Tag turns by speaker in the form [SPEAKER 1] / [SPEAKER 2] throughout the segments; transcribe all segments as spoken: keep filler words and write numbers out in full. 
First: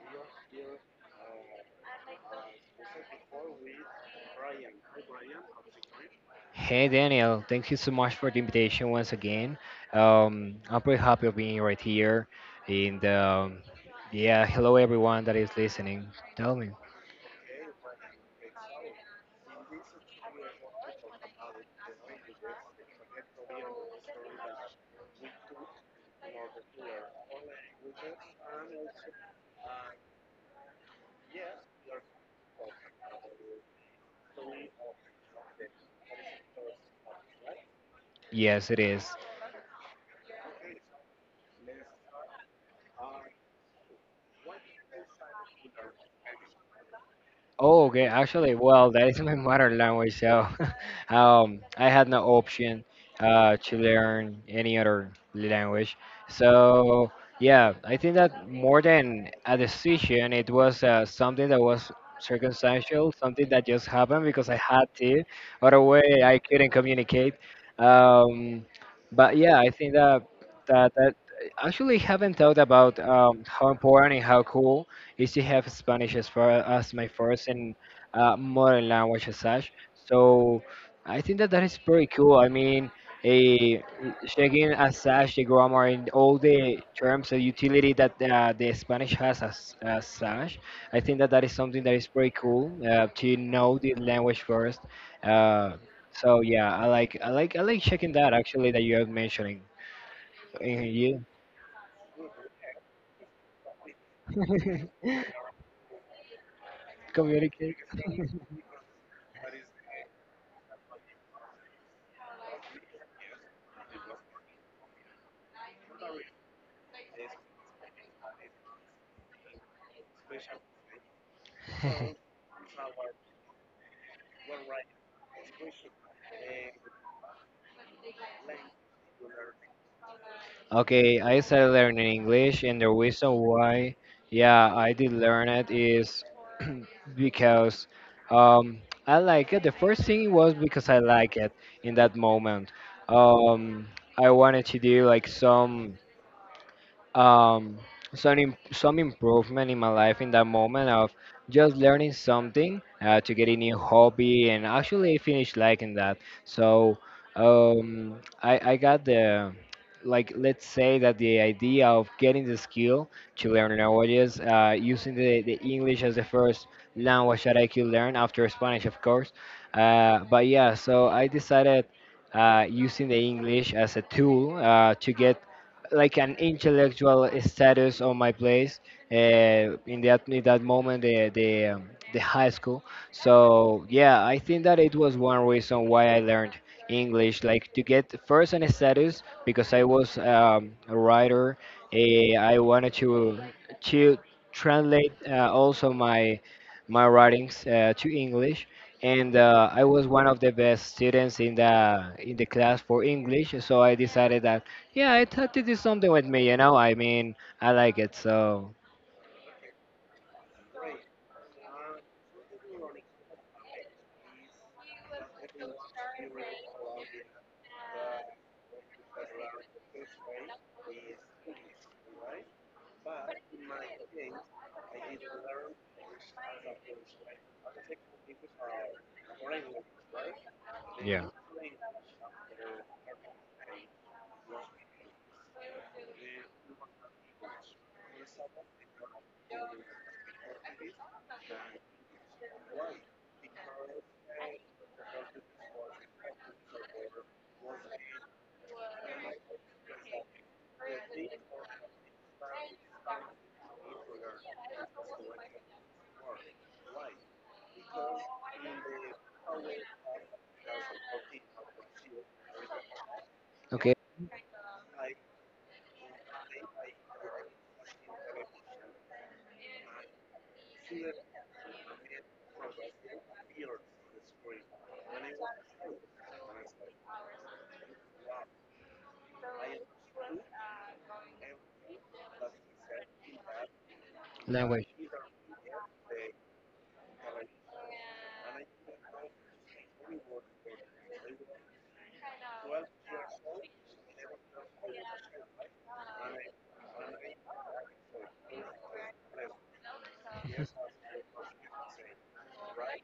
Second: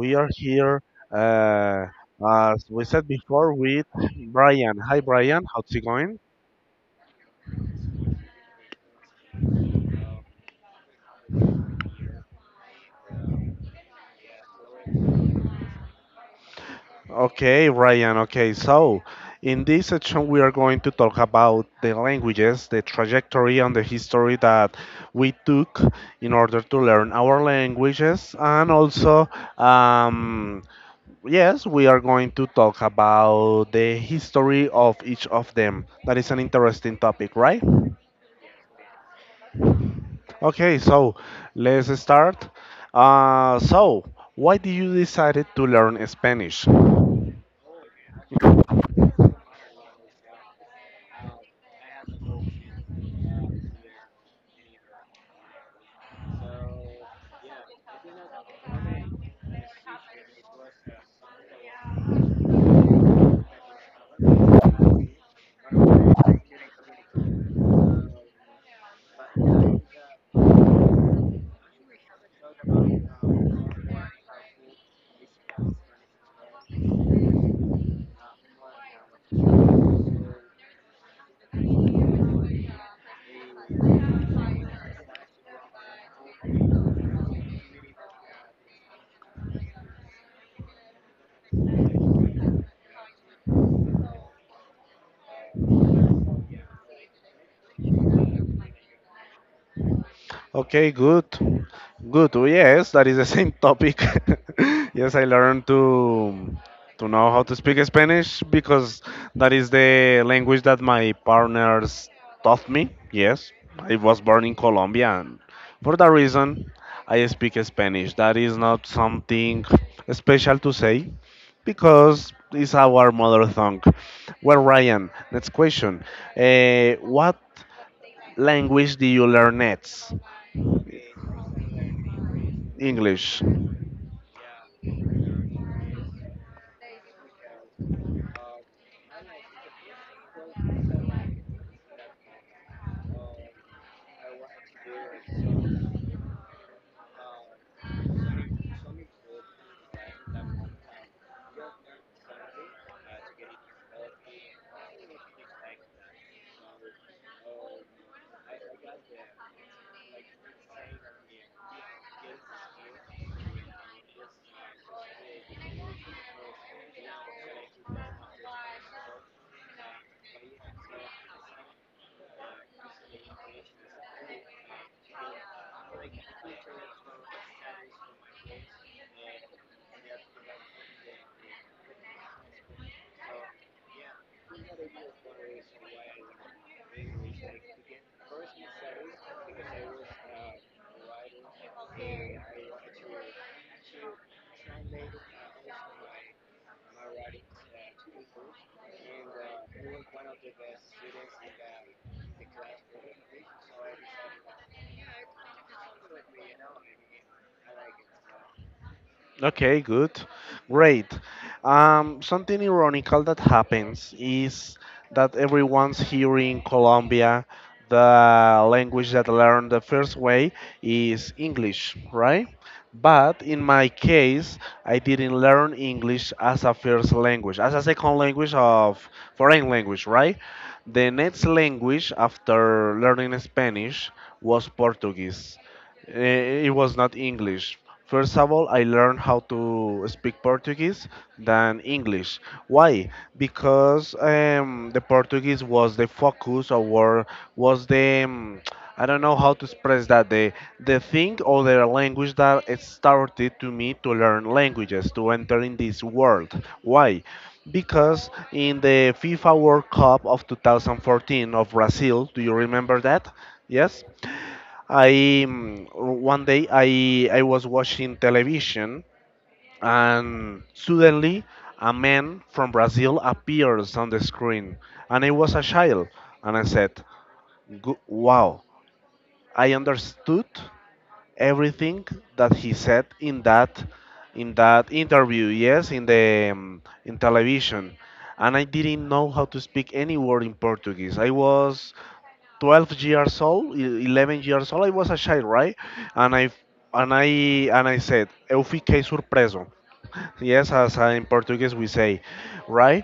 [SPEAKER 1] We are here, uh, as we said before, with Brian. Hi, Brian. How's it going?
[SPEAKER 2] Hey Daniel, thank you so much for the invitation once again. Um, I'm pretty happy of being right here. And um, yeah, hello everyone that is listening. Tell me.
[SPEAKER 1] Okay, Ryan. Okay, so in this section, we are going to talk about the languages, the trajectory, and the history that we took in order to learn our languages, and also, um, yes, we are going to talk about the history of each of them. That is an interesting topic, right?
[SPEAKER 2] Yes, it is.
[SPEAKER 1] Okay, so let's start. Uh, so, why did you decide to learn Spanish?
[SPEAKER 2] Oh, okay. Actually, well, that is my mother language, so um, I had no option uh, to learn any other language. So, yeah, I think that more than a decision, it was uh, something that was circumstantial, something that just happened because I had to. Otherwise, I couldn't communicate. Um, but yeah, I think that that that actually haven't thought about um, how important and how cool is to have Spanish as far as my first and uh, modern language as such. So I think that that is pretty cool. I mean, a checking as such the grammar and all the terms and utility that uh, the Spanish has as, as such. I think that that is something that is pretty cool uh, to know the language first. Uh, so yeah, I like I like I like checking that actually that you are mentioning. Uh,
[SPEAKER 1] Okay,
[SPEAKER 2] You
[SPEAKER 1] good. Good. Oh, yes, that is the same topic. Yes, I learned to to know how to
[SPEAKER 2] communicate.
[SPEAKER 1] speak Spanish because that is the language that my partners taught me. Yes, I was born in Colombia and for that reason I speak Spanish. That is not something special to say because it's our mother tongue. Well, Ryan, next question. Uh, what language do you learn next?
[SPEAKER 2] Okay, I started learning English, and the reason
[SPEAKER 1] English.
[SPEAKER 2] why, yeah, I did learn it is because um, I like it. The first thing was because I like it in that moment. Um, I wanted to do like some um, some im- some improvement in my life in that moment of just learning something uh, to get a new hobby and actually I finished liking that. So um, I I got the like let's say that the idea of getting the skill to learn languages uh, using the, the English as the first language that I could learn after Spanish of course. Uh, but yeah, so I decided uh, using the English as a tool uh, to get like an intellectual status on my place uh, in that in that moment the the um, the high school. So yeah, I think that it was one reason why I learned English, like to get first an status because I was um, a writer. Uh, I wanted to to translate uh, also my my writings uh, to English and uh, I was one of the best students in the in the class for English, so I decided that. Yeah, I thought to do something with me, you know? I mean, I like it, so
[SPEAKER 1] Okay, good. Great. Um, something ironical that happens is that everyone's here in Colombia, the language that learned the first way is English, right? But in my case, I didn't learn English as a first language, as a second language of foreign language, right? The
[SPEAKER 2] yeah.
[SPEAKER 1] next language after learning Spanish was Portuguese. Eh, It was not English. First of all, I learned how to speak Portuguese than English. Why? Because um, the Portuguese was the focus or was the um, I don't know how to express that the the thing or the language that it started to me to learn languages to enter in this world. Why? Because in the FIFA World Cup of two thousand fourteen of Brazil, do you remember that?
[SPEAKER 2] Okay,
[SPEAKER 1] Yes. I mm, One day I I was watching television, and suddenly a man from Brazil appears on the screen, and I was a child, and I said, "Gu- wow, I understood everything that he said in that, in
[SPEAKER 2] language.
[SPEAKER 1] that interview, yes, in the um, in television. And I didn't know how to speak any word in Portuguese. I was twelve years old, e- eleven years old. I was a child, right? And i and i and i said, eu fiquei surpreso." Yes, as, uh, in Portuguese we say, right?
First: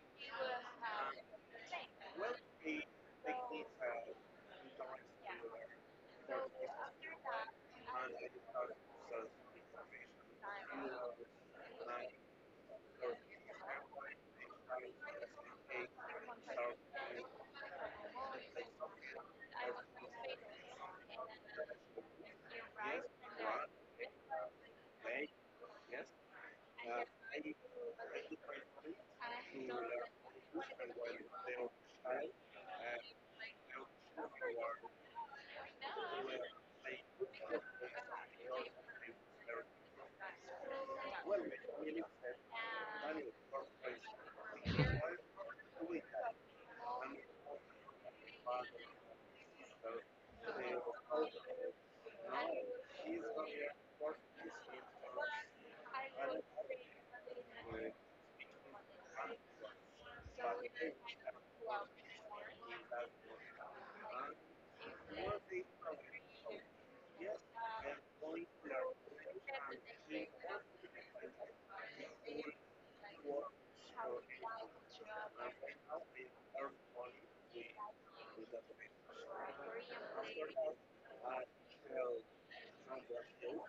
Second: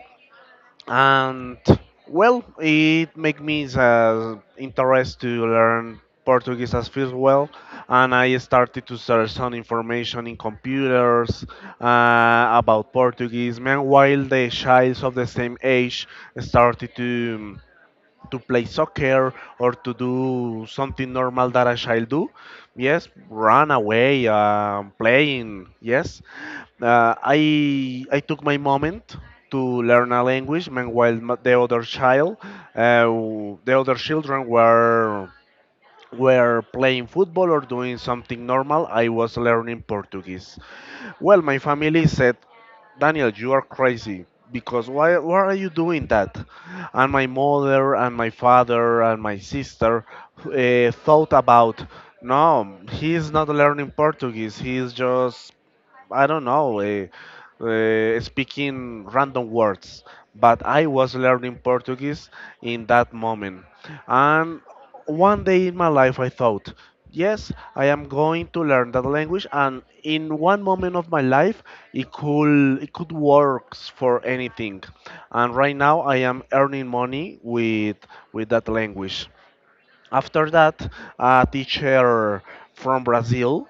[SPEAKER 1] And, well, it made me, uh, interest to learn Portuguese as first, well, and I started to search some information in computers, uh, about Portuguese. Meanwhile, the childs of the same age started to to play soccer or to do something normal that a child do. Yes, run away, um, playing. Yes, uh, I I took my moment to learn a language. Meanwhile, m- the other child, uh, the other children were were playing football or doing something normal, I was learning Portuguese. Well, my family said, "Daniel, you are crazy, because why, why are you doing that?" And my mother and my father and my sister, uh, thought about, no, he is not learning Portuguese, he is just, I don't know, uh, uh, speaking random words, but I was learning Portuguese in that moment. And one day in my life, I thought, yes, I am going to learn that language, and in one moment of my life, it could it could work for anything. And right now, I am earning money with with that language. After that, a teacher from Brazil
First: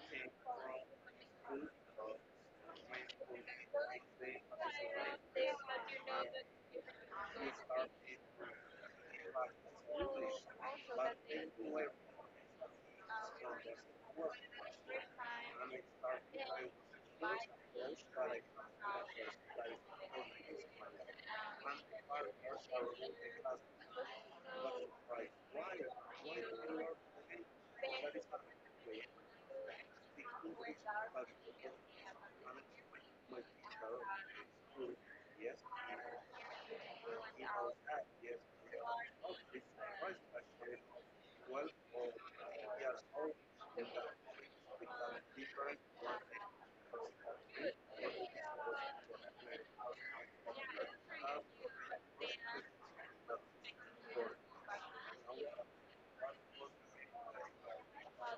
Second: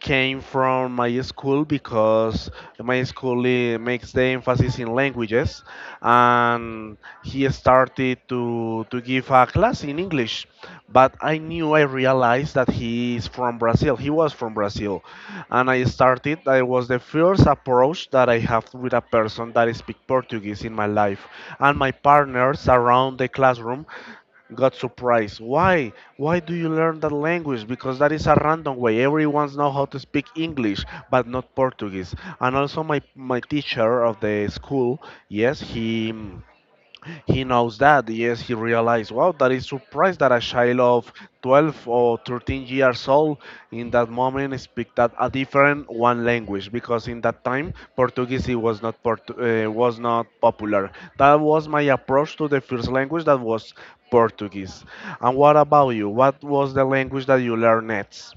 [SPEAKER 1] came from my school because my school, eh, makes the emphasis in languages, and he started to to give a class in English. But I knew, I realized that he is from Brazil. He was from Brazil, and I started. I was the first approach that I have with a person that speak Portuguese in my life, and my partners around the classroom got surprised. Why? Why do you learn that language? Because that is a random way. Everyone's know how to speak English, but not Portuguese. And also my my teacher of the school, yes, he he knows that, yes, he realized, wow, that is surprised that a child of twelve or thirteen years old in that moment speak that a different one language, because in that time Portuguese it was not Portu uh, was not popular. That was my approach to the first language that was Portuguese. And what about you? What was the language that you learned next?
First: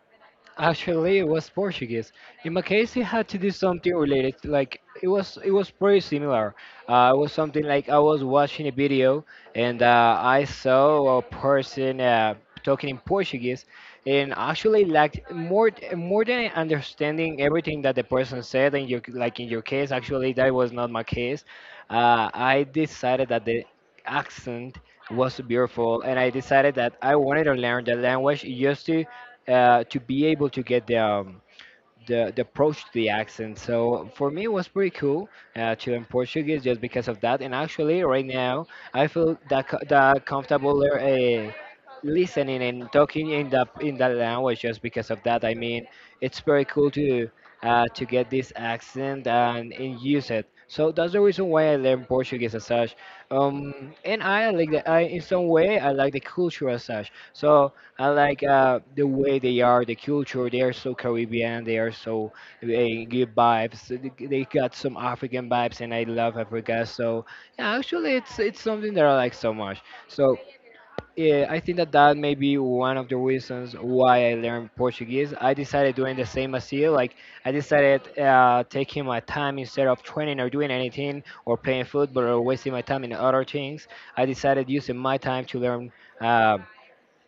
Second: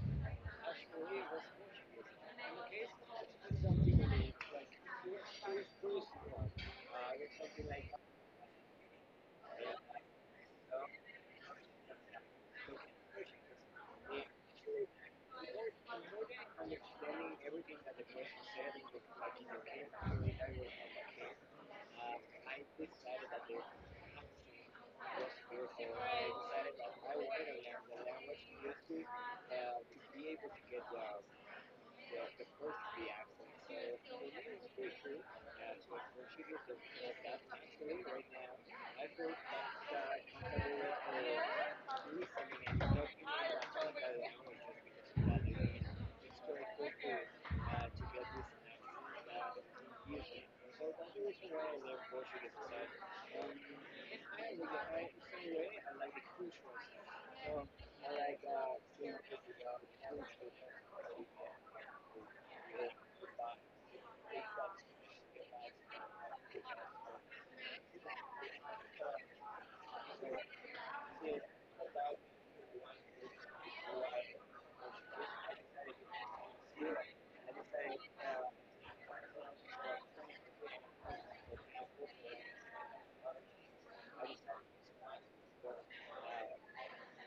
[SPEAKER 2] Actually, it was Portuguese. In my case, it had to do something related. Like it was, it was pretty similar. Uh, it was something like I was watching a video and uh, I saw a person uh, talking in Portuguese, and actually, like more, more than understanding everything that the person said. And your, like in your case, actually, that was not my case. Uh, I decided that the accent was beautiful, and I decided that I wanted to learn the language just to uh, to be able to get the, um, the the approach to the accent. So for me, it was pretty cool uh, to learn Portuguese just because of that. And actually, right now, I feel that co- that comfortable uh, listening and talking in that in that language just because of that. I mean, it's very cool to uh, to get this accent and, and use it. So that's the reason why I learned Portuguese as such. Um, and I like the, I in some way I like the culture as such. So I like uh, the way they are, the culture. They are so Caribbean. They are so they give vibes. They they got some African vibes, and I love Africa. So yeah, actually, it's it's something that I like so much. So yeah, I think that that may be one of the reasons why I learned Portuguese. I decided doing the same as you. Like I decided uh, taking my time instead of training or doing anything or playing football or wasting my time in other things. I decided using my time to learn. um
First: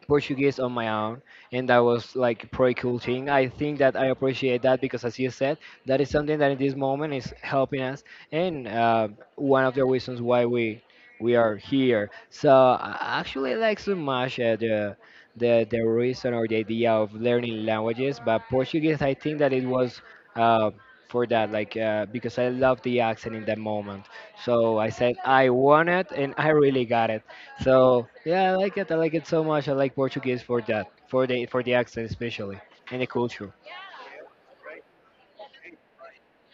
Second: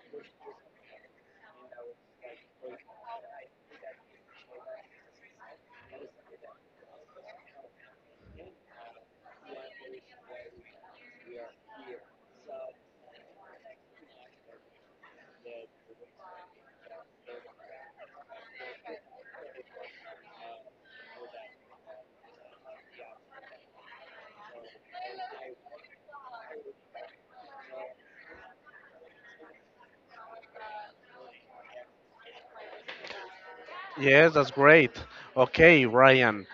[SPEAKER 2] Portuguese on my own, and that was like a pretty cool thing. I think that I appreciate that because, as you said, that is something that in this moment is helping us, and uh, one of the reasons why we we are here. So I actually like so much uh, the the the reason or the idea of learning languages, but Portuguese, I think that it was. Uh, for that, like uh, because I love the accent in that moment, so I said I want it and I really got it. So yeah, I like it. I like it so much. I like Portuguese for that, for the for the accent especially, and the culture.
[SPEAKER 1] Yes, that's great. Okay, Ryan.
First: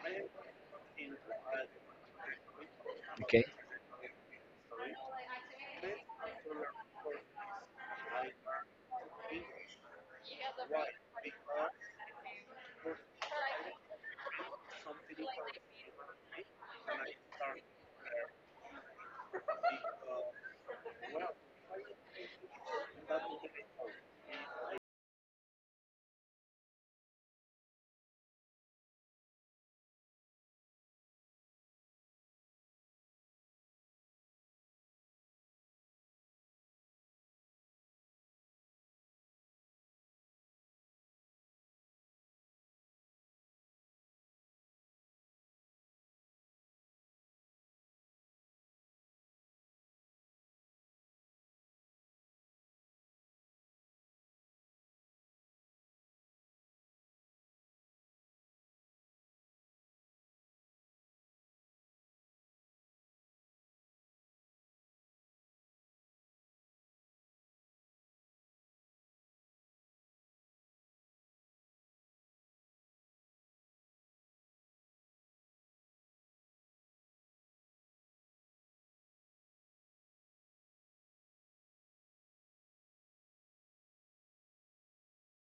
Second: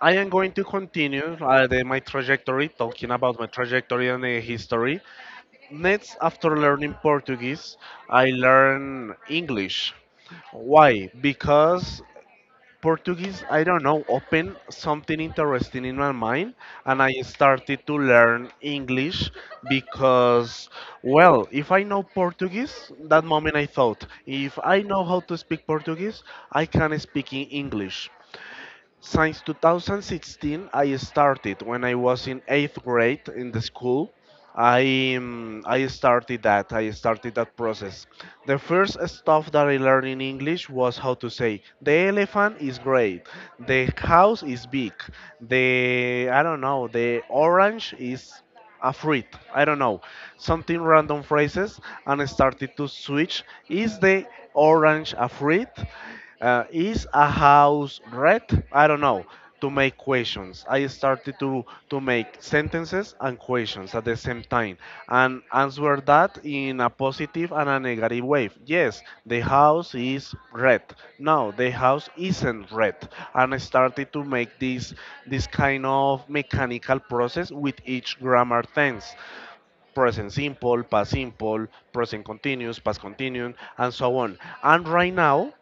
[SPEAKER 1] I am going to continue, uh, the, my trajectory, talking about
[SPEAKER 2] Okay.
[SPEAKER 1] my trajectory and the history. Next, after learning Portuguese, I learn English. Why? Because Portuguese, I don't know, opened something interesting in my mind, and I started to learn English because, well, if I know Portuguese, that moment I thought, if I know how to speak Portuguese, I can speak in English. Since two thousand sixteen, I started when I was in eighth grade in the school. I um, I started that. I started that process. The first stuff that I learned in English was how to say the elephant is great, the house is big, the I don't know, the orange is a fruit, I don't know, something random phrases and started to switch. Is the orange a fruit? Uh, is a house red? I don't know. To make questions, I started to to make sentences and questions at the same time and answer that in a positive and a negative way. Yes, the house is red. No, the house isn't red. And I started to make this this kind of mechanical process with each grammar tense. Present simple, past simple, present continuous, past continuum, and so on. And right now,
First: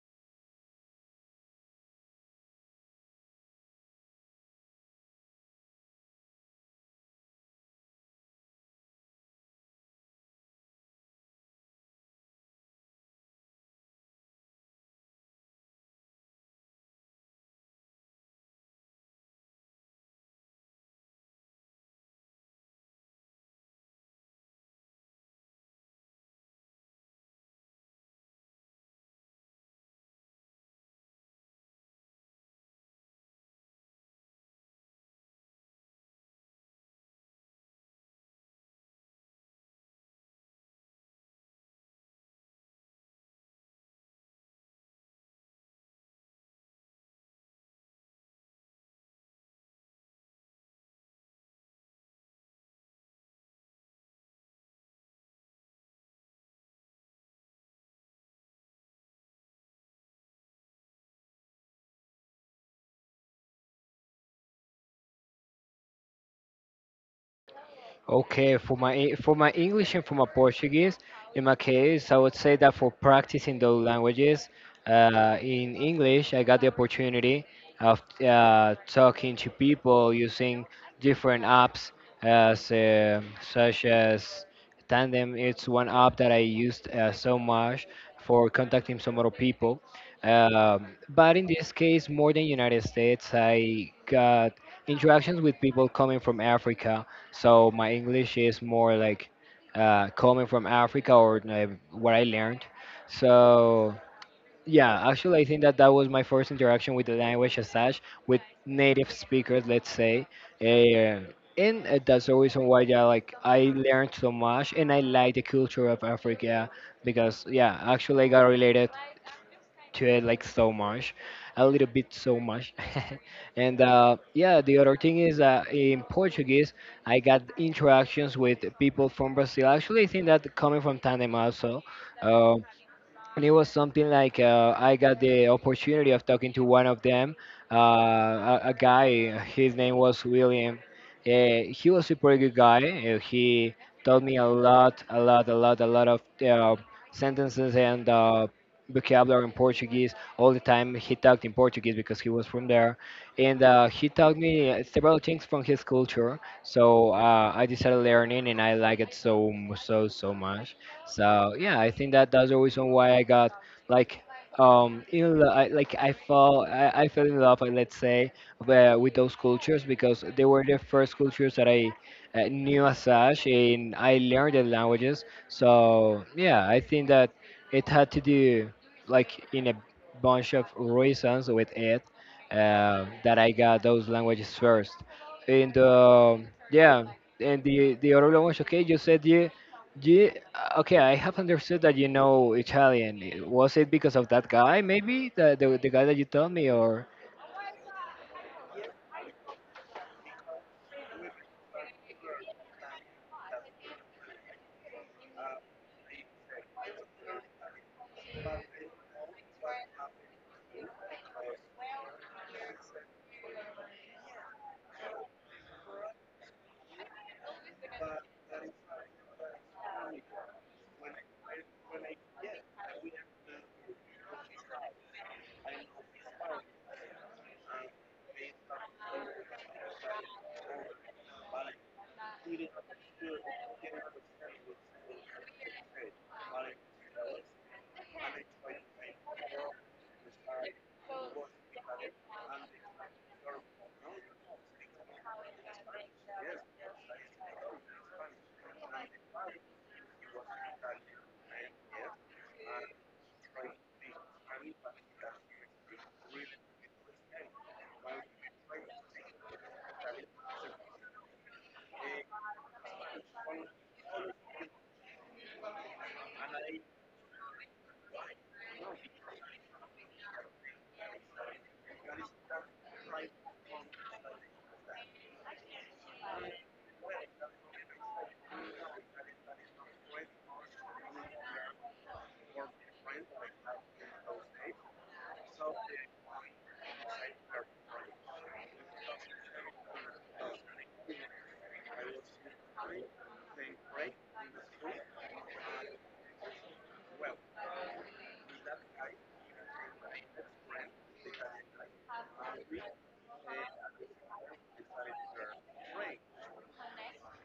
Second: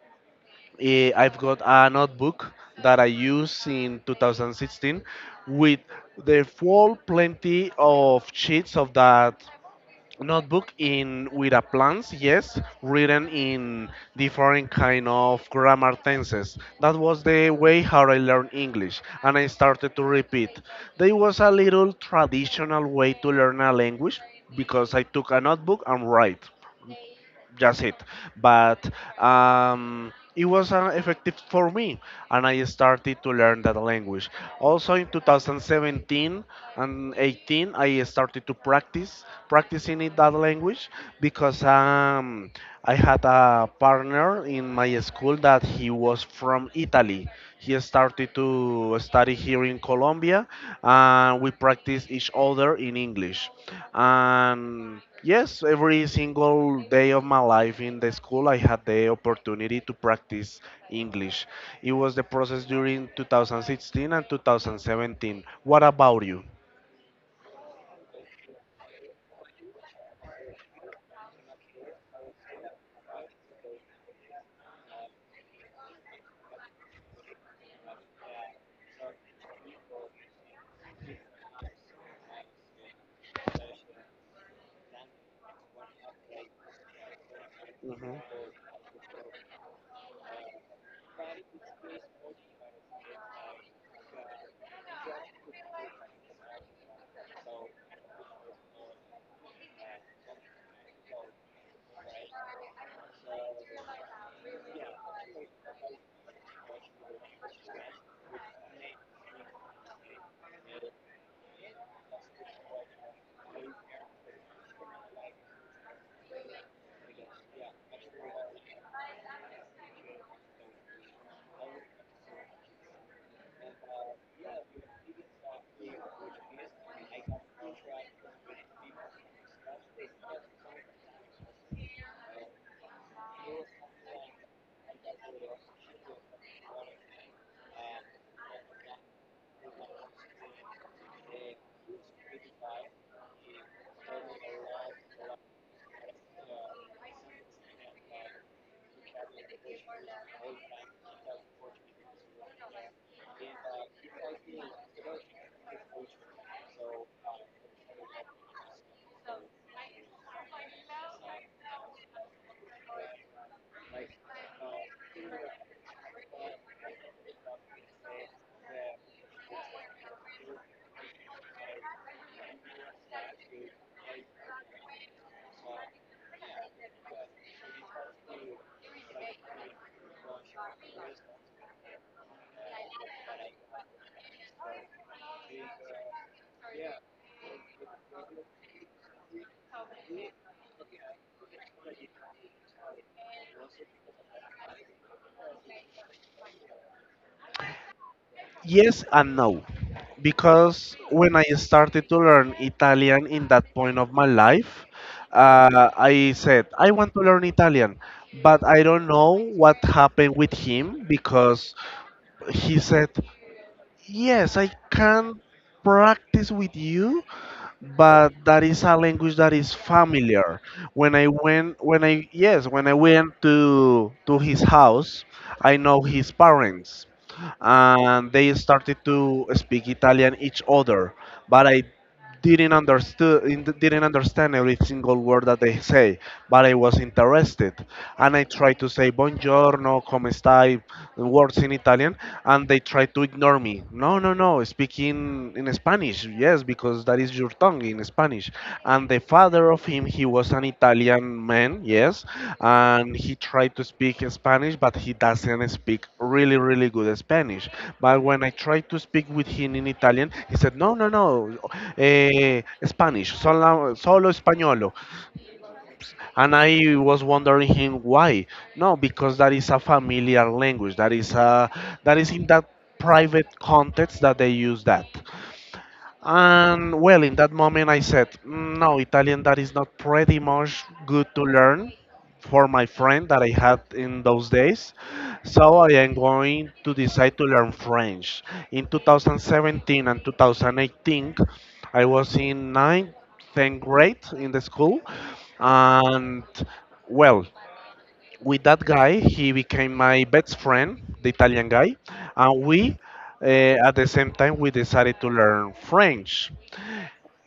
[SPEAKER 1] Eh, I've got a notebook that I used in two thousand sixteen with the full plenty of sheets of that notebook, in with a plans, yes, written in different kind of grammar tenses. That was the way how I learned English, and I started to repeat. There was a little traditional way to learn a language, because I took a notebook and write. That's it. But, um, it was, uh, effective for me, and I started to learn that language. Also in two thousand seventeen and eighteen, I started to practice practicing it, that language, because, um, I had a partner in my school that he was from Italy, he started to study here in Colombia, and we practice each other in English. And yes, every single day of my life in the school, I had the opportunity to practice English. It was the process during two thousand sixteen and two thousand seventeen. What about you?
[SPEAKER 2] Okay, for my E- for my English and for my Portuguese, in my case, I would say that for practicing those languages, uh, in English, I got the opportunity of uh, talking to people using different apps, as um such as Tandem. It's one app that I used uh, so much
[SPEAKER 1] Mhm.
[SPEAKER 2] for contacting some other people. Um, but in this case, more than United States, I got interactions with people coming from Africa so my English is more like uh, coming from Africa or uh, what I learned. So yeah, actually, I think that that was my first interaction with the language as such, with native speakers, let's say. Uh, and uh, that's the reason why, yeah, like I learned so much, and I like the culture of Africa because, yeah, actually, I got related to it like so much, a little bit so much. and uh, yeah, the other thing is uh, in Portuguese, I got interactions with people from Brazil. Actually, I think that coming from Tandem also, um, and it was something like uh, I got the opportunity of talking to one of them, uh, a, a guy. His name was William. Uh, he was a pretty good guy. Uh, he taught me a lot, a lot, a lot, a lot of uh, sentences and uh, vocabulary in Portuguese all the time. He talked in Portuguese because he was from there, and uh, he taught me uh, several things from his culture. So uh, I decided learning, and I like it so so so much. So yeah, I think that that's the reason why I got like um in lo- I, like I fell I, I fell in love uh, let's say uh, with those cultures because they were the first cultures that I uh, knew as such and I learned the languages. So yeah, I think that it had to do like in a bunch of reasons with it uh, that I got those languages first. And um yeah, and the the other language. Okay, you said you yeah, okay, I have understood that you know Italian. Eh, was it because of that guy, maybe? The, the, the guy that you told me, or?
[SPEAKER 1] Yes and no. Because when I started to learn Italian in that point of my life, uh, I said, I want to learn Italian. But I don't know what happened with him because he said, "Yes, I can practice with you, but that is a language that is familiar." When I went, when I yes, when I went to to his house, I know his parents, and they started to speak Italian each other. But I didn't understood didn't understand every single word that they say, but I was interested, and I tried to say buongiorno, come stai, words in Italian, and they tried to ignore me. No, no, no, speak in in Spanish, yes, because that is your tongue in Spanish. And the father of him, he was an Italian man, yes, and he tried to speak Spanish, but he doesn't speak really really good Spanish. But when I tried to speak with him in Italian, he said, "No, no, no, eh, Spanish solo, solo españolo." And I was wondering him, why? No, because that is a familiar language, that is a, that is in that private context that they use that. And, well, in that moment, I said, "Mm, no, Italian, that is not pretty much good to learn for my friend that I had in those days." So I am going to decide to learn French. In two thousand seventeen and two thousand eighteen, I was in ninth, tenth grade in the school. And well, with that guy, he became my best friend, the Italian guy. And we, uh, at the same time, we decided to learn French.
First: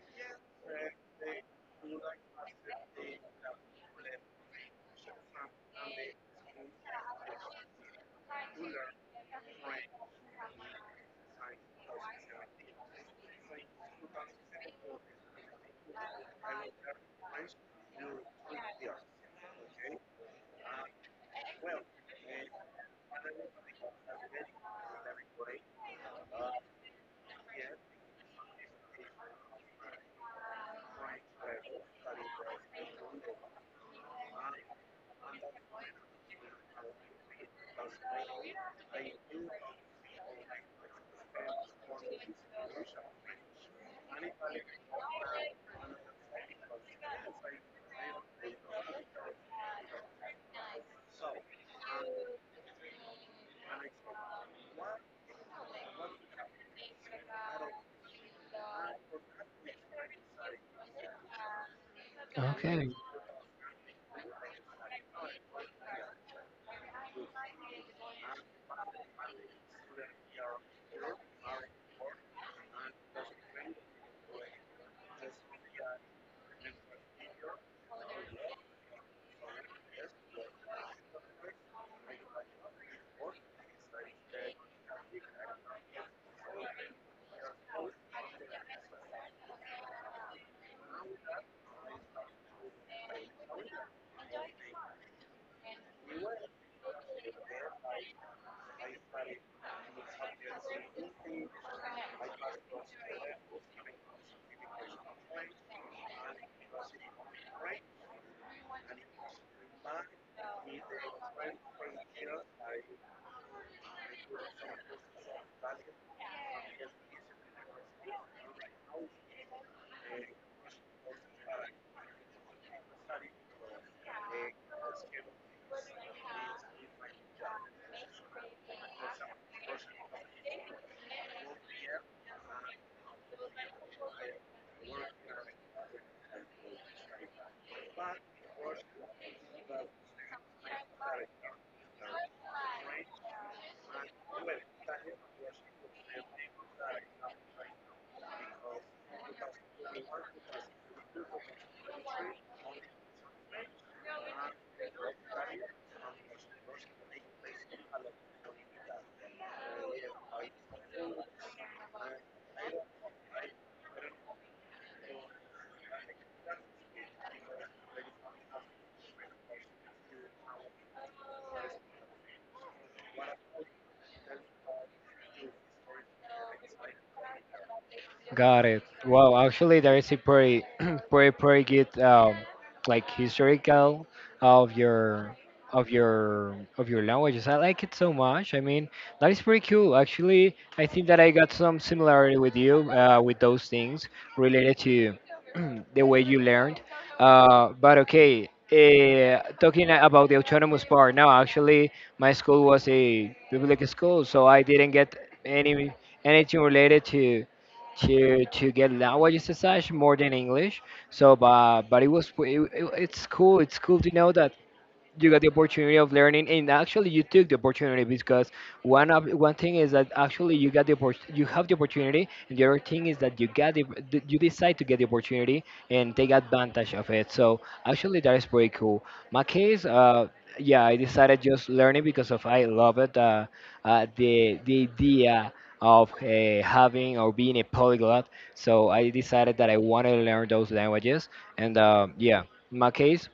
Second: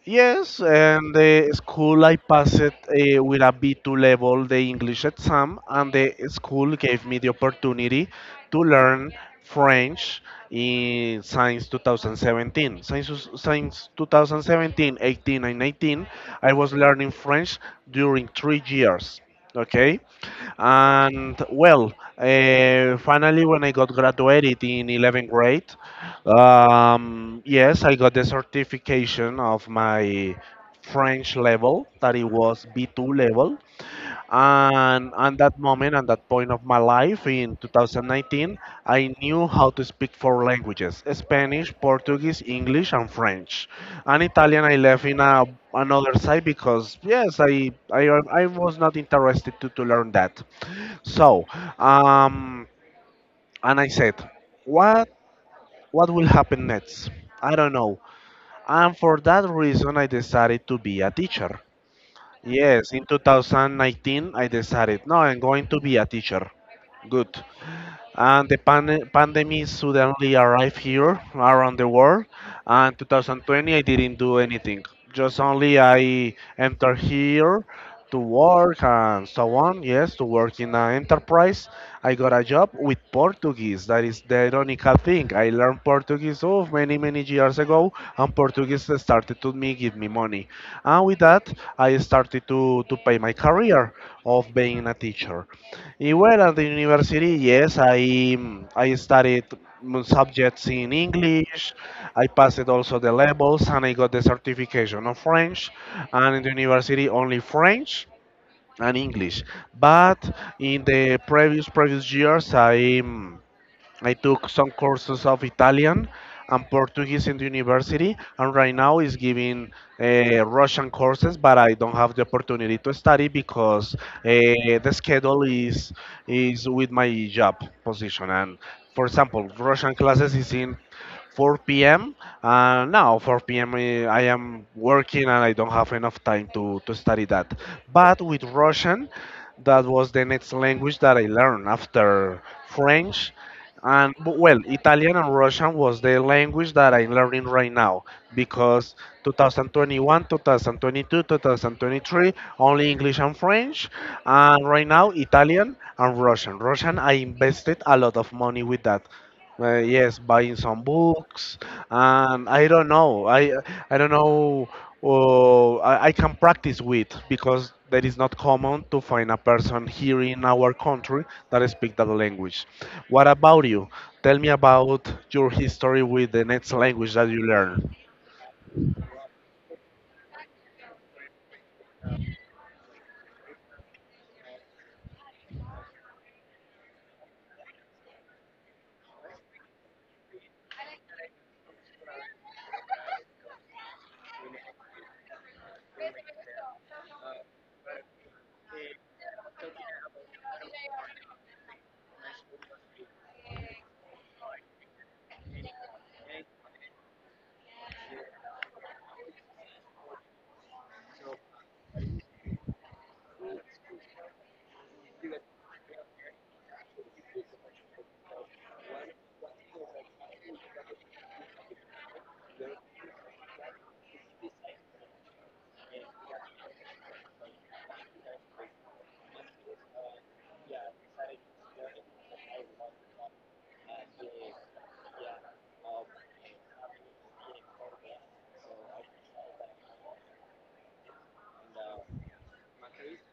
[SPEAKER 1] Yes, and the school, I passed, uh, with a B two level, the English exam, and the school gave me the opportunity to learn French in since twenty seventeen. Since, since two thousand seventeen, eighteen, and nineteen, I was learning French during three years. Okay. And, well, uh, finally, when I got graduated in eleventh grade, um, yes, I got the certification of my French level, that it was B two level. And at that moment, that point of my life in two thousand nineteen, I knew how to speak four languages: Spanish, Portuguese, English, and French. And Italian I left in a, another side, because, yes, I, I, I was not interested to, to learn that. So, um, and I said, what, what will happen next? I don't know. And for that reason, I decided to be a teacher.
[SPEAKER 2] Okay.
[SPEAKER 1] Yes, in two thousand nineteen, I decided, no, I'm going to be a teacher. Good, and the pan- pandemic suddenly arrived here around the world, and two thousand twenty I didn't do anything, just only I entered here to work and so on. Yes, to work in an enterprise. I got a job with Portuguese. That is the ironical thing, I learned Portuguese oh, many many years ago, and Portuguese started to me give me money. And with that, I started to, to pay my career of being a teacher. Eh, Well, at the university, yes, I I studied mm, subjects in English. I passed also the levels, and I got the certification of French. And in the university, only French and English. But in the previous previous years, I mm, I took some courses of Italian and Portuguese in the university, and right now is giving uh, Russian courses, but I don't have the opportunity to study because uh, the schedule is is with my job position. And for example, Russian classes is in four p m. Uh, now four p m. I I am working and I don't have enough time to to study that. But with Russian, that was the next language that I learned after French. And bu- well Italian and Russian was the language that I'm learning right now. Because two thousand twenty-one, twenty twenty-two, twenty twenty-three only English and French, and right now Italian and Russian. Russian I invested a lot of money with that. Uh, yes, buying some books, and I don't know. I I don't know. Uh, I, I can practice with because that is not common to find a person here in our country that speaks that language. What about you? Tell me about your history with the next language that you learn.
[SPEAKER 2] Got it. Well, actually, there is a pretty, pretty, pretty good, um, like historical of your, of your, of your languages. I like it so much. I mean, that is pretty cool. Actually, I think that I got some similarity with you, uh, with those things related to the way you learned. Uh, but okay, uh, talking about the autonomous part. Now, actually, my school was a public school, so I didn't get any anything related to to to get languages as such more than English. So, but but it was it, it- it's cool. It's cool to know that you got the opportunity of learning and actually you took the opportunity because one of one thing is that actually you got the oppor- you have the opportunity and the other thing is that you got the, that you decide to get the opportunity and take advantage of it so actually that is pretty cool my case uh yeah I decided just learning because of I love it uh, uh the the idea of uh, having or being a polyglot so I decided that I wanted to learn those languages and uh, yeah in my case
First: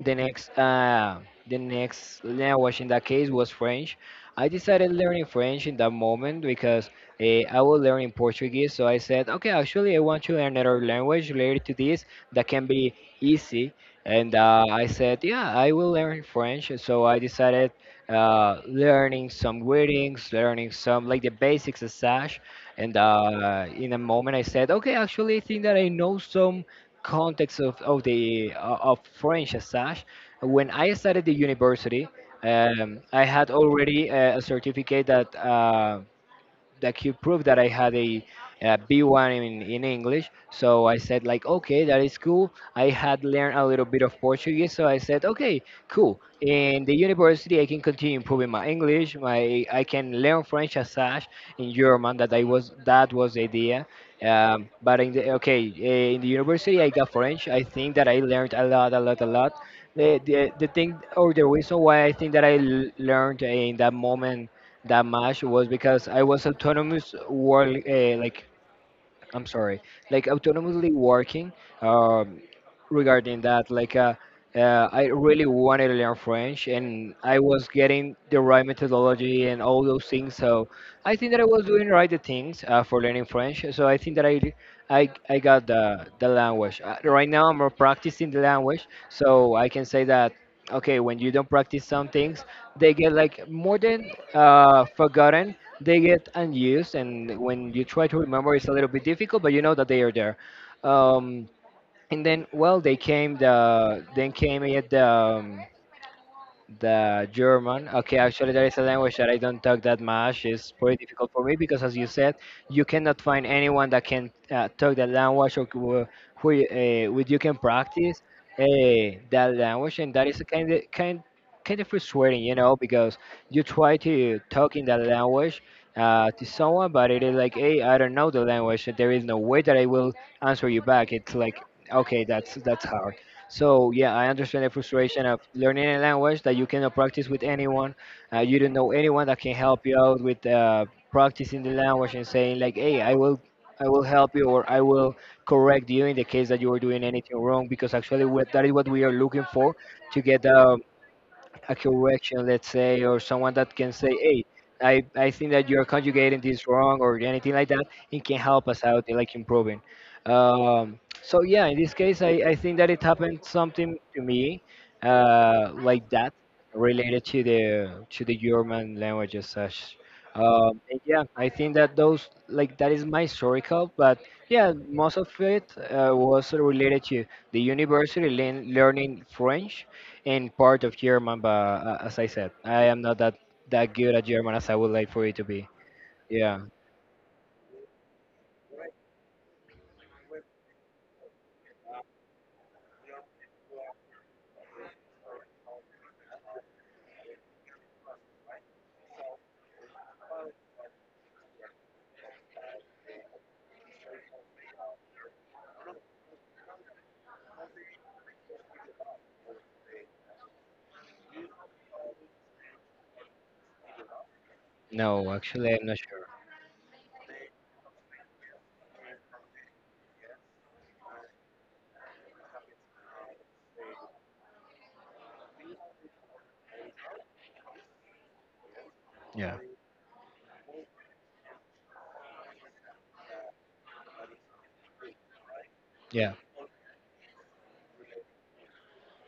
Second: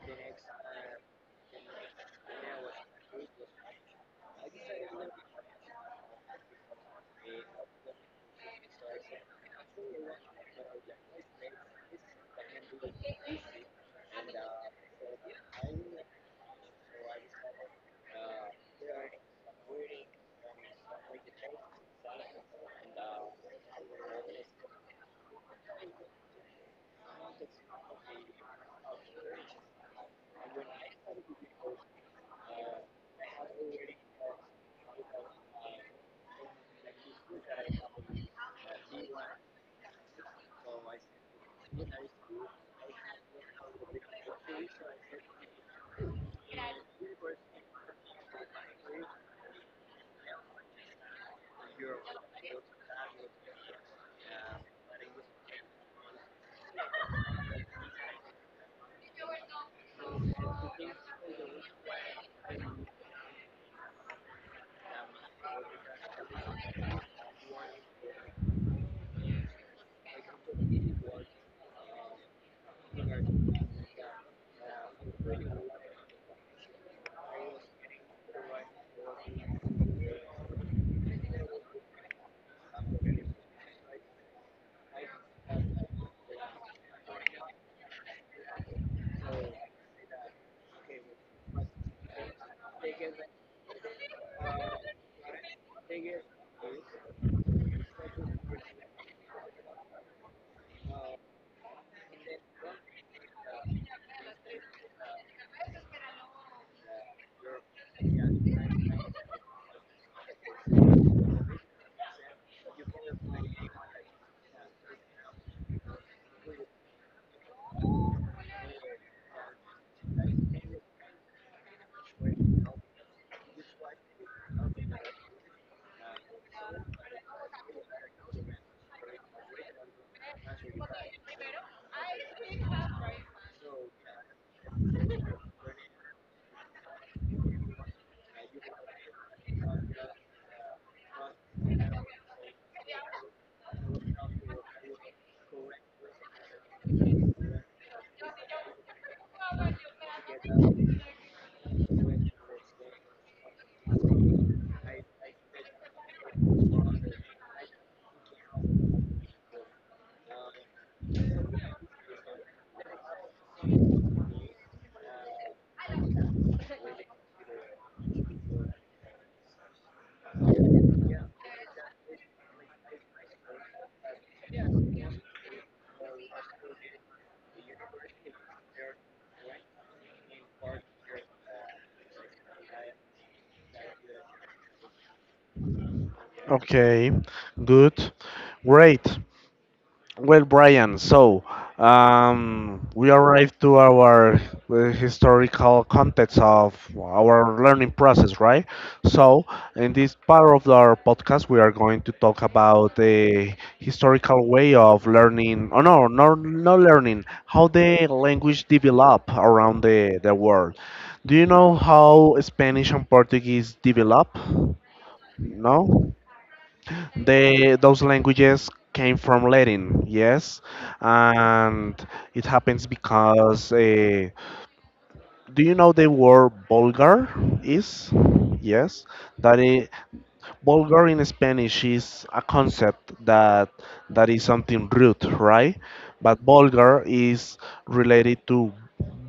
[SPEAKER 2] the next, uh, the next language in that case was French. I decided learning French in that moment because uh, I was learning Portuguese. So I said, okay, actually, I want to learn another language related to this that can be easy. And uh, I said, yeah, I will learn French. So I decided uh, learning some greetings, learning some like the basics as such. And uh, in a moment, I said, okay, actually, I think that I know some context of, of the uh, of French as such. When I started the university, um, I had already uh, a certificate that. Uh, that could prove that I had a, a B one in, in English. So I said like, okay, that is cool. I had learned a little bit of Portuguese, so I said, okay, cool. In the university, I can continue improving my English. My I can learn French as such in German. That I was that was the idea. Um, but in the okay eh, in the university, I got French. I think that I learned a lot, a lot, a lot. The, the, the thing or the reason why I think that I l- learned in that moment that match was because I was autonomous work, uh, like I'm sorry, like autonomously working um, regarding that. Like uh, uh, I really wanted to learn French, and I was getting the right methodology and all those things. So I think that I was doing right the things uh, for learning French. So I think that I. I, I got the, the language. Uh, right now, I'm practicing the language, so I can say that okay, when you don't practice some things, they get like more than uh, forgotten. They get unused, and when you try to remember, it's a little bit difficult, but you know that they are there. Um, and then well they came the then came at the um, the German. Okay, actually, there is a language that I don't talk that much. It's pretty difficult for me because, as you said, you cannot find anyone that can uh, talk the language, or who, who uh, with you can practice uh, that language, and that is a kind of kind kind of frustrating, you know, because you try to talk in that language Uh, to someone, but it is like, hey, I don't know the language. There is no way that I will answer you back. It's like, okay, that's that's hard. So yeah, I understand the frustration of learning a language that you cannot practice with anyone. Uh, you don't know anyone that can help you out with uh, practicing the language and saying like, "Hey, I will, I will help you, or I will correct you in the case that you are doing anything wrong." Because actually, what, that is what we are looking for, to get um, a correction, let's say, or someone that can say, "Hey, I, I think that you're conjugating this wrong," or anything like that. It can help us out in like improving. Um, so yeah, in this case, I, I think that it happened something to me uh, like that, related to the to the German language as such. Um, and yeah, I think that those like that is my historical, but yeah, most of it uh, was related to the university learn learning French in part of German, but uh, as I said, I am not that that good at German as I would like for you to be. Yeah.
[SPEAKER 1] Okay, good, great. Well, Brian, so um, we arrived to our uh, historical context of our learning process, right? So, in this part of our podcast, we are going to talk about the historical way of learning. Oh no, no, no learning, how the language develop around the, the world. Do you know how Spanish and Portuguese develop?
[SPEAKER 2] No, actually, I'm not
[SPEAKER 1] No?
[SPEAKER 2] sure.
[SPEAKER 1] They, those languages came from Latin, yes, and it happens because uh, do you know the word Bulgar is? Yes,
[SPEAKER 2] Yeah.
[SPEAKER 1] that is vulgar. In Spanish is a concept that that is something rude, right?
[SPEAKER 2] Yeah.
[SPEAKER 1] But vulgar is related to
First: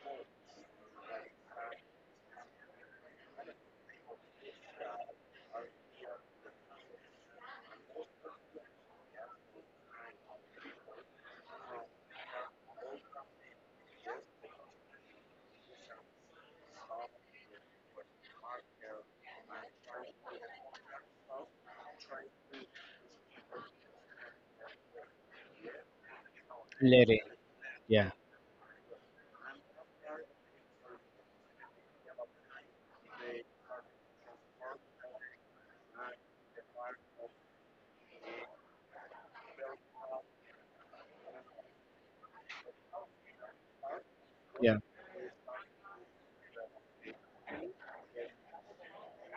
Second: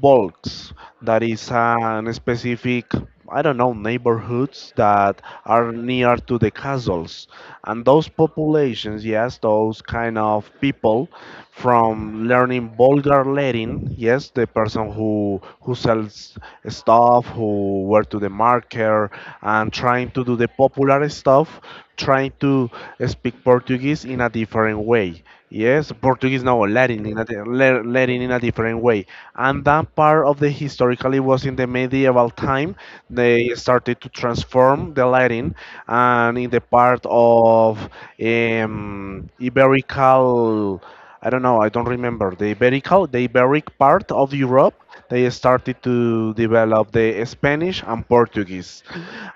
[SPEAKER 1] bulks, that is an specific, I don't know, neighborhoods that are near to the castles, and those populations, yes, those kind of people from learning vulgar Latin, yes, the person who who sells stuff, who were to the market, and trying to do the popular stuff, trying to speak Portuguese in a different way. Yes, Portuguese, no, Latin
[SPEAKER 2] Lady.
[SPEAKER 1] in a, di- La-
[SPEAKER 2] Yeah.
[SPEAKER 1] Latin in a different way. And that part of the historically was in the medieval time. They started to transform the Latin, and in the part of um, Iberical. I don't know, I don't remember, the Iberico, the Iberic part of Europe,
[SPEAKER 2] Yeah.
[SPEAKER 1] they started to develop the Spanish and Portuguese.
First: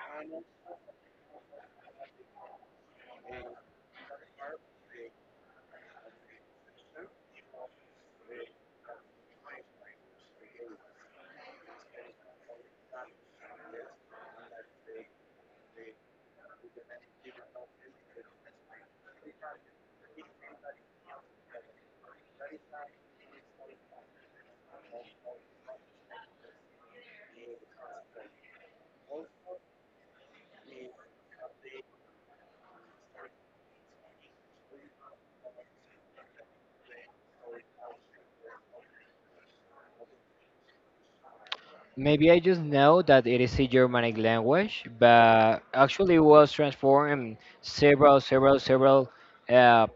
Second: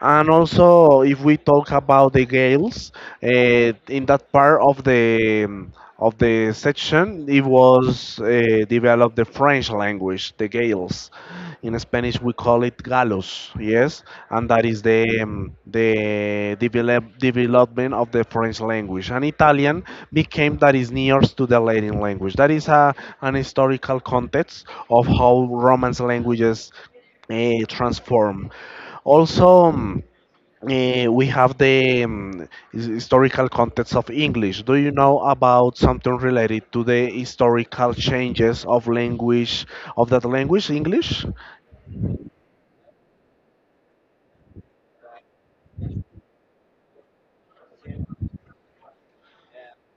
[SPEAKER 1] And also, if we talk about the Gaels, uh, in that part of the um, of the section, it was uh, developed the French language, the Gaels galls. In Spanish, we call it galos, yes, and that is the um, the develop, development of the French language. And Italian became that is nearest to the Latin language. That is a, an historical context of how Romance languages uh, transform. Also. Um, eh, we have the um, his- historical context of English. Do you know about something related to the historical changes of language of that language, English?
[SPEAKER 2] Maybe I just know that it is a Germanic language, but actually it was transformed in several, several, several, uh,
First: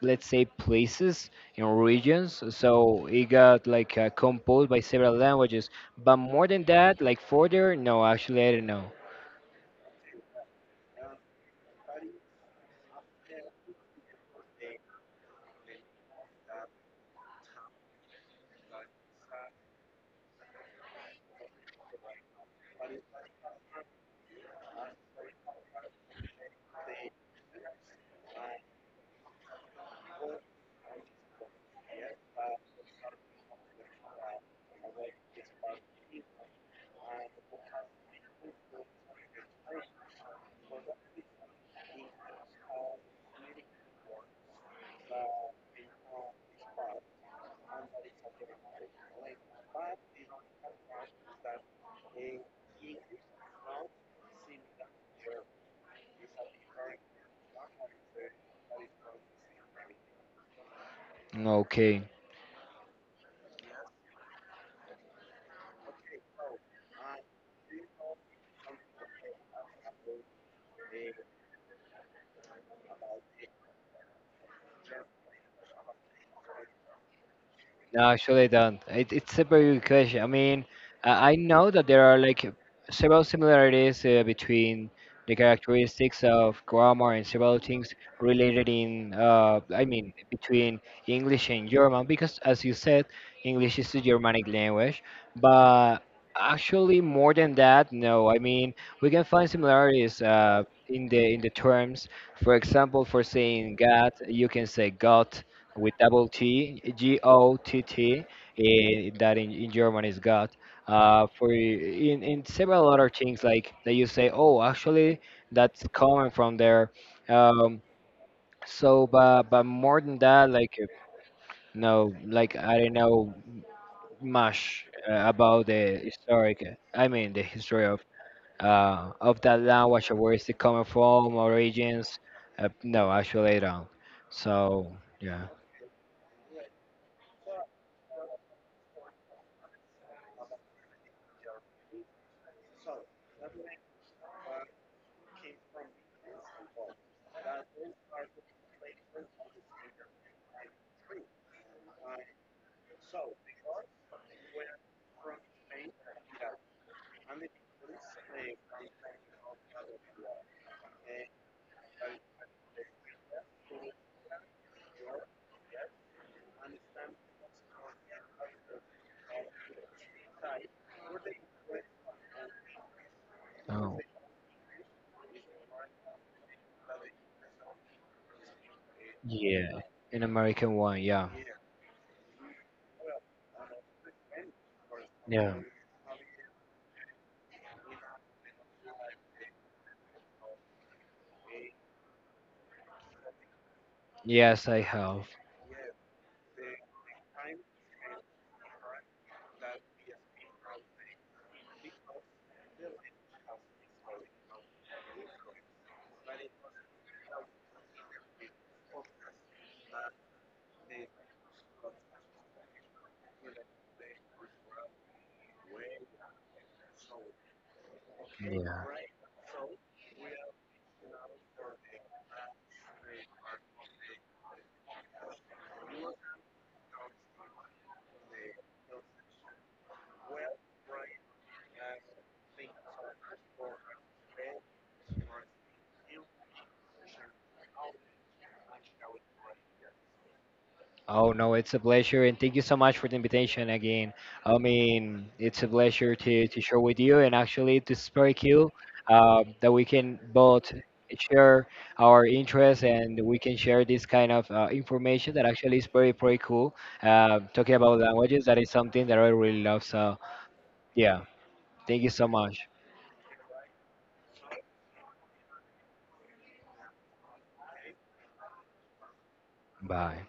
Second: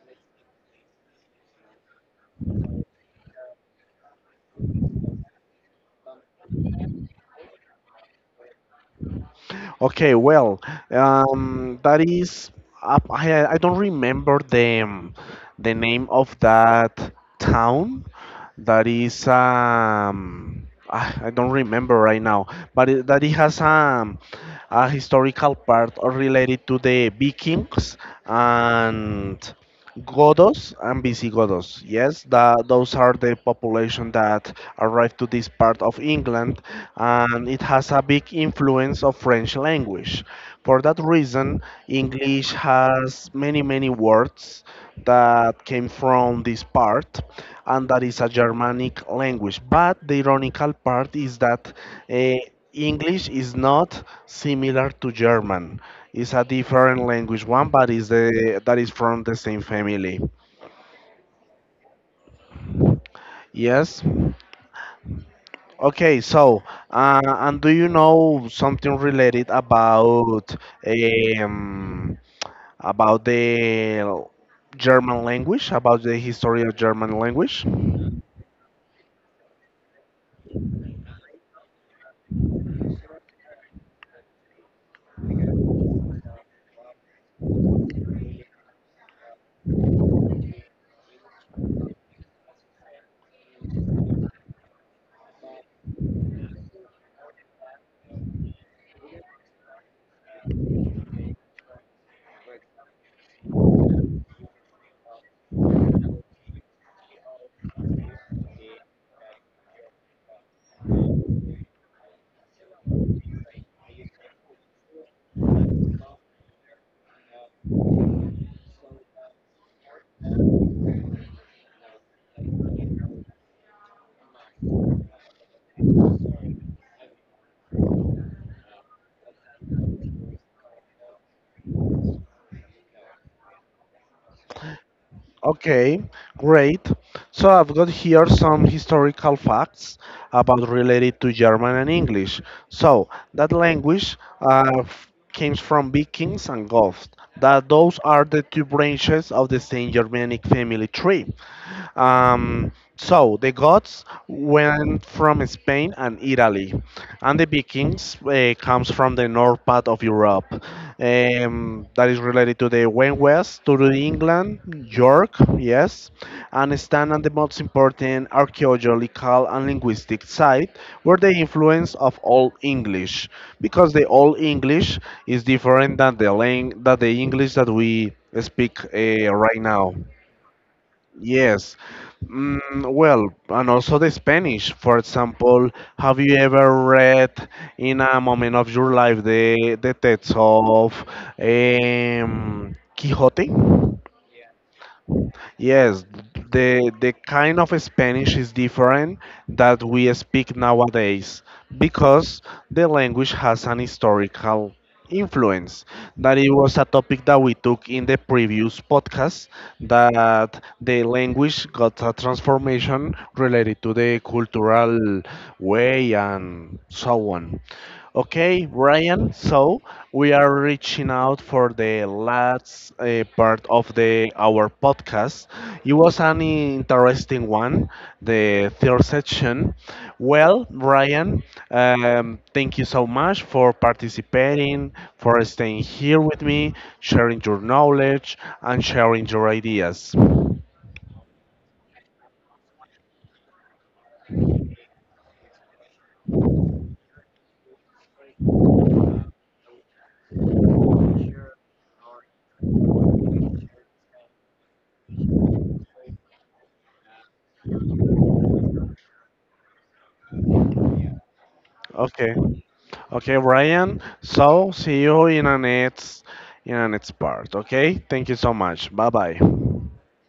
[SPEAKER 2] let's say, places and regions. So it got like uh, composed by several languages. But more than that, like further, no, actually I don't know.
[SPEAKER 1] Okay, well, um, that is uh, I I don't remember the um, the name of that town, that is um ah, I don't remember right now, but it, that it has um a historical part or related to the Vikings and Godos and Visigodos. Yes, that those are the population that arrived to this part of England, and it has a big influence of French language. For that reason, English has many many words that came from this part, and that is a Germanic language. But the ironical part is that uh, English is not similar to German. It's a different language one, but is the that is from the same family.
[SPEAKER 2] Okay.
[SPEAKER 1] Yes. Okay. So, uh, and do you know something related about um, about the German language, about the history of German language?
[SPEAKER 2] No, actually, I don't. It, it's a very good question. I mean, I I know that there are like several similarities uh, between the characteristics of grammar and several things related in, uh, I mean, between English and German, because as you said, English is a Germanic language. But actually, more than that, no. I mean, we can find similarities uh, in the in the terms. For example, for saying God, you can say God with double T, G O T T, eh, that in, in German is God. Uh, for in, in several other things like that, you say, oh, actually that's coming from there. Um, so, but but more than that, like uh, no, like I don't know much uh, about the historic. I mean, the history of uh, of that language, or where is it coming from, origins. Uh, no, actually I don't. So yeah,
[SPEAKER 1] Okay, great. So I've got here some historical facts about related to German and English. So that language uh, f- came from Vikings and Goths. That those are the two branches of the same Germanic family tree. Um, so the Goths went from Spain and Italy, and the Vikings uh, comes from the north part of Europe. Um, that is related to the went west to the England, York, yes, and stand on the most important archaeological and linguistic site where the influence of Old English, because
[SPEAKER 2] no.
[SPEAKER 1] the Old English is different than the lang- than the English that we speak uh, right
[SPEAKER 2] Yeah,
[SPEAKER 1] now.
[SPEAKER 2] an American one. Yeah,
[SPEAKER 1] Yes. Mm, well, and also the Spanish. For
[SPEAKER 2] yeah.
[SPEAKER 1] example, have you ever read in a moment of your life the the text of um, Quixote?
[SPEAKER 2] Yes, I have.
[SPEAKER 1] Yes, the the kind of Spanish is different that we speak nowadays because the language has an historical influence. That it was a topic that we took in the previous podcast that the language got a transformation related to the cultural way and so on. Okay,
[SPEAKER 2] Yeah.
[SPEAKER 1] Brian, so we are reaching out for the last uh, part of the our podcast. It was an interesting one, the third section. Well, Brian, um, thank you so much for participating, for staying here with me, sharing your knowledge, and sharing your ideas.
[SPEAKER 2] Oh no, it's a pleasure, and thank you so much for the invitation again. I mean, it's a pleasure to to share with you, and actually, this is very cool uh, that we can both share our interests, and we can share this kind of uh, information that actually is very very cool. Uh, talking about languages, that is something that I really love. So yeah, thank you so
[SPEAKER 1] Okay.
[SPEAKER 2] much.
[SPEAKER 1] Okay, Brian. So see you in the next in the next part. Okay. Thank you so much. Bye bye.
[SPEAKER 2] Bye.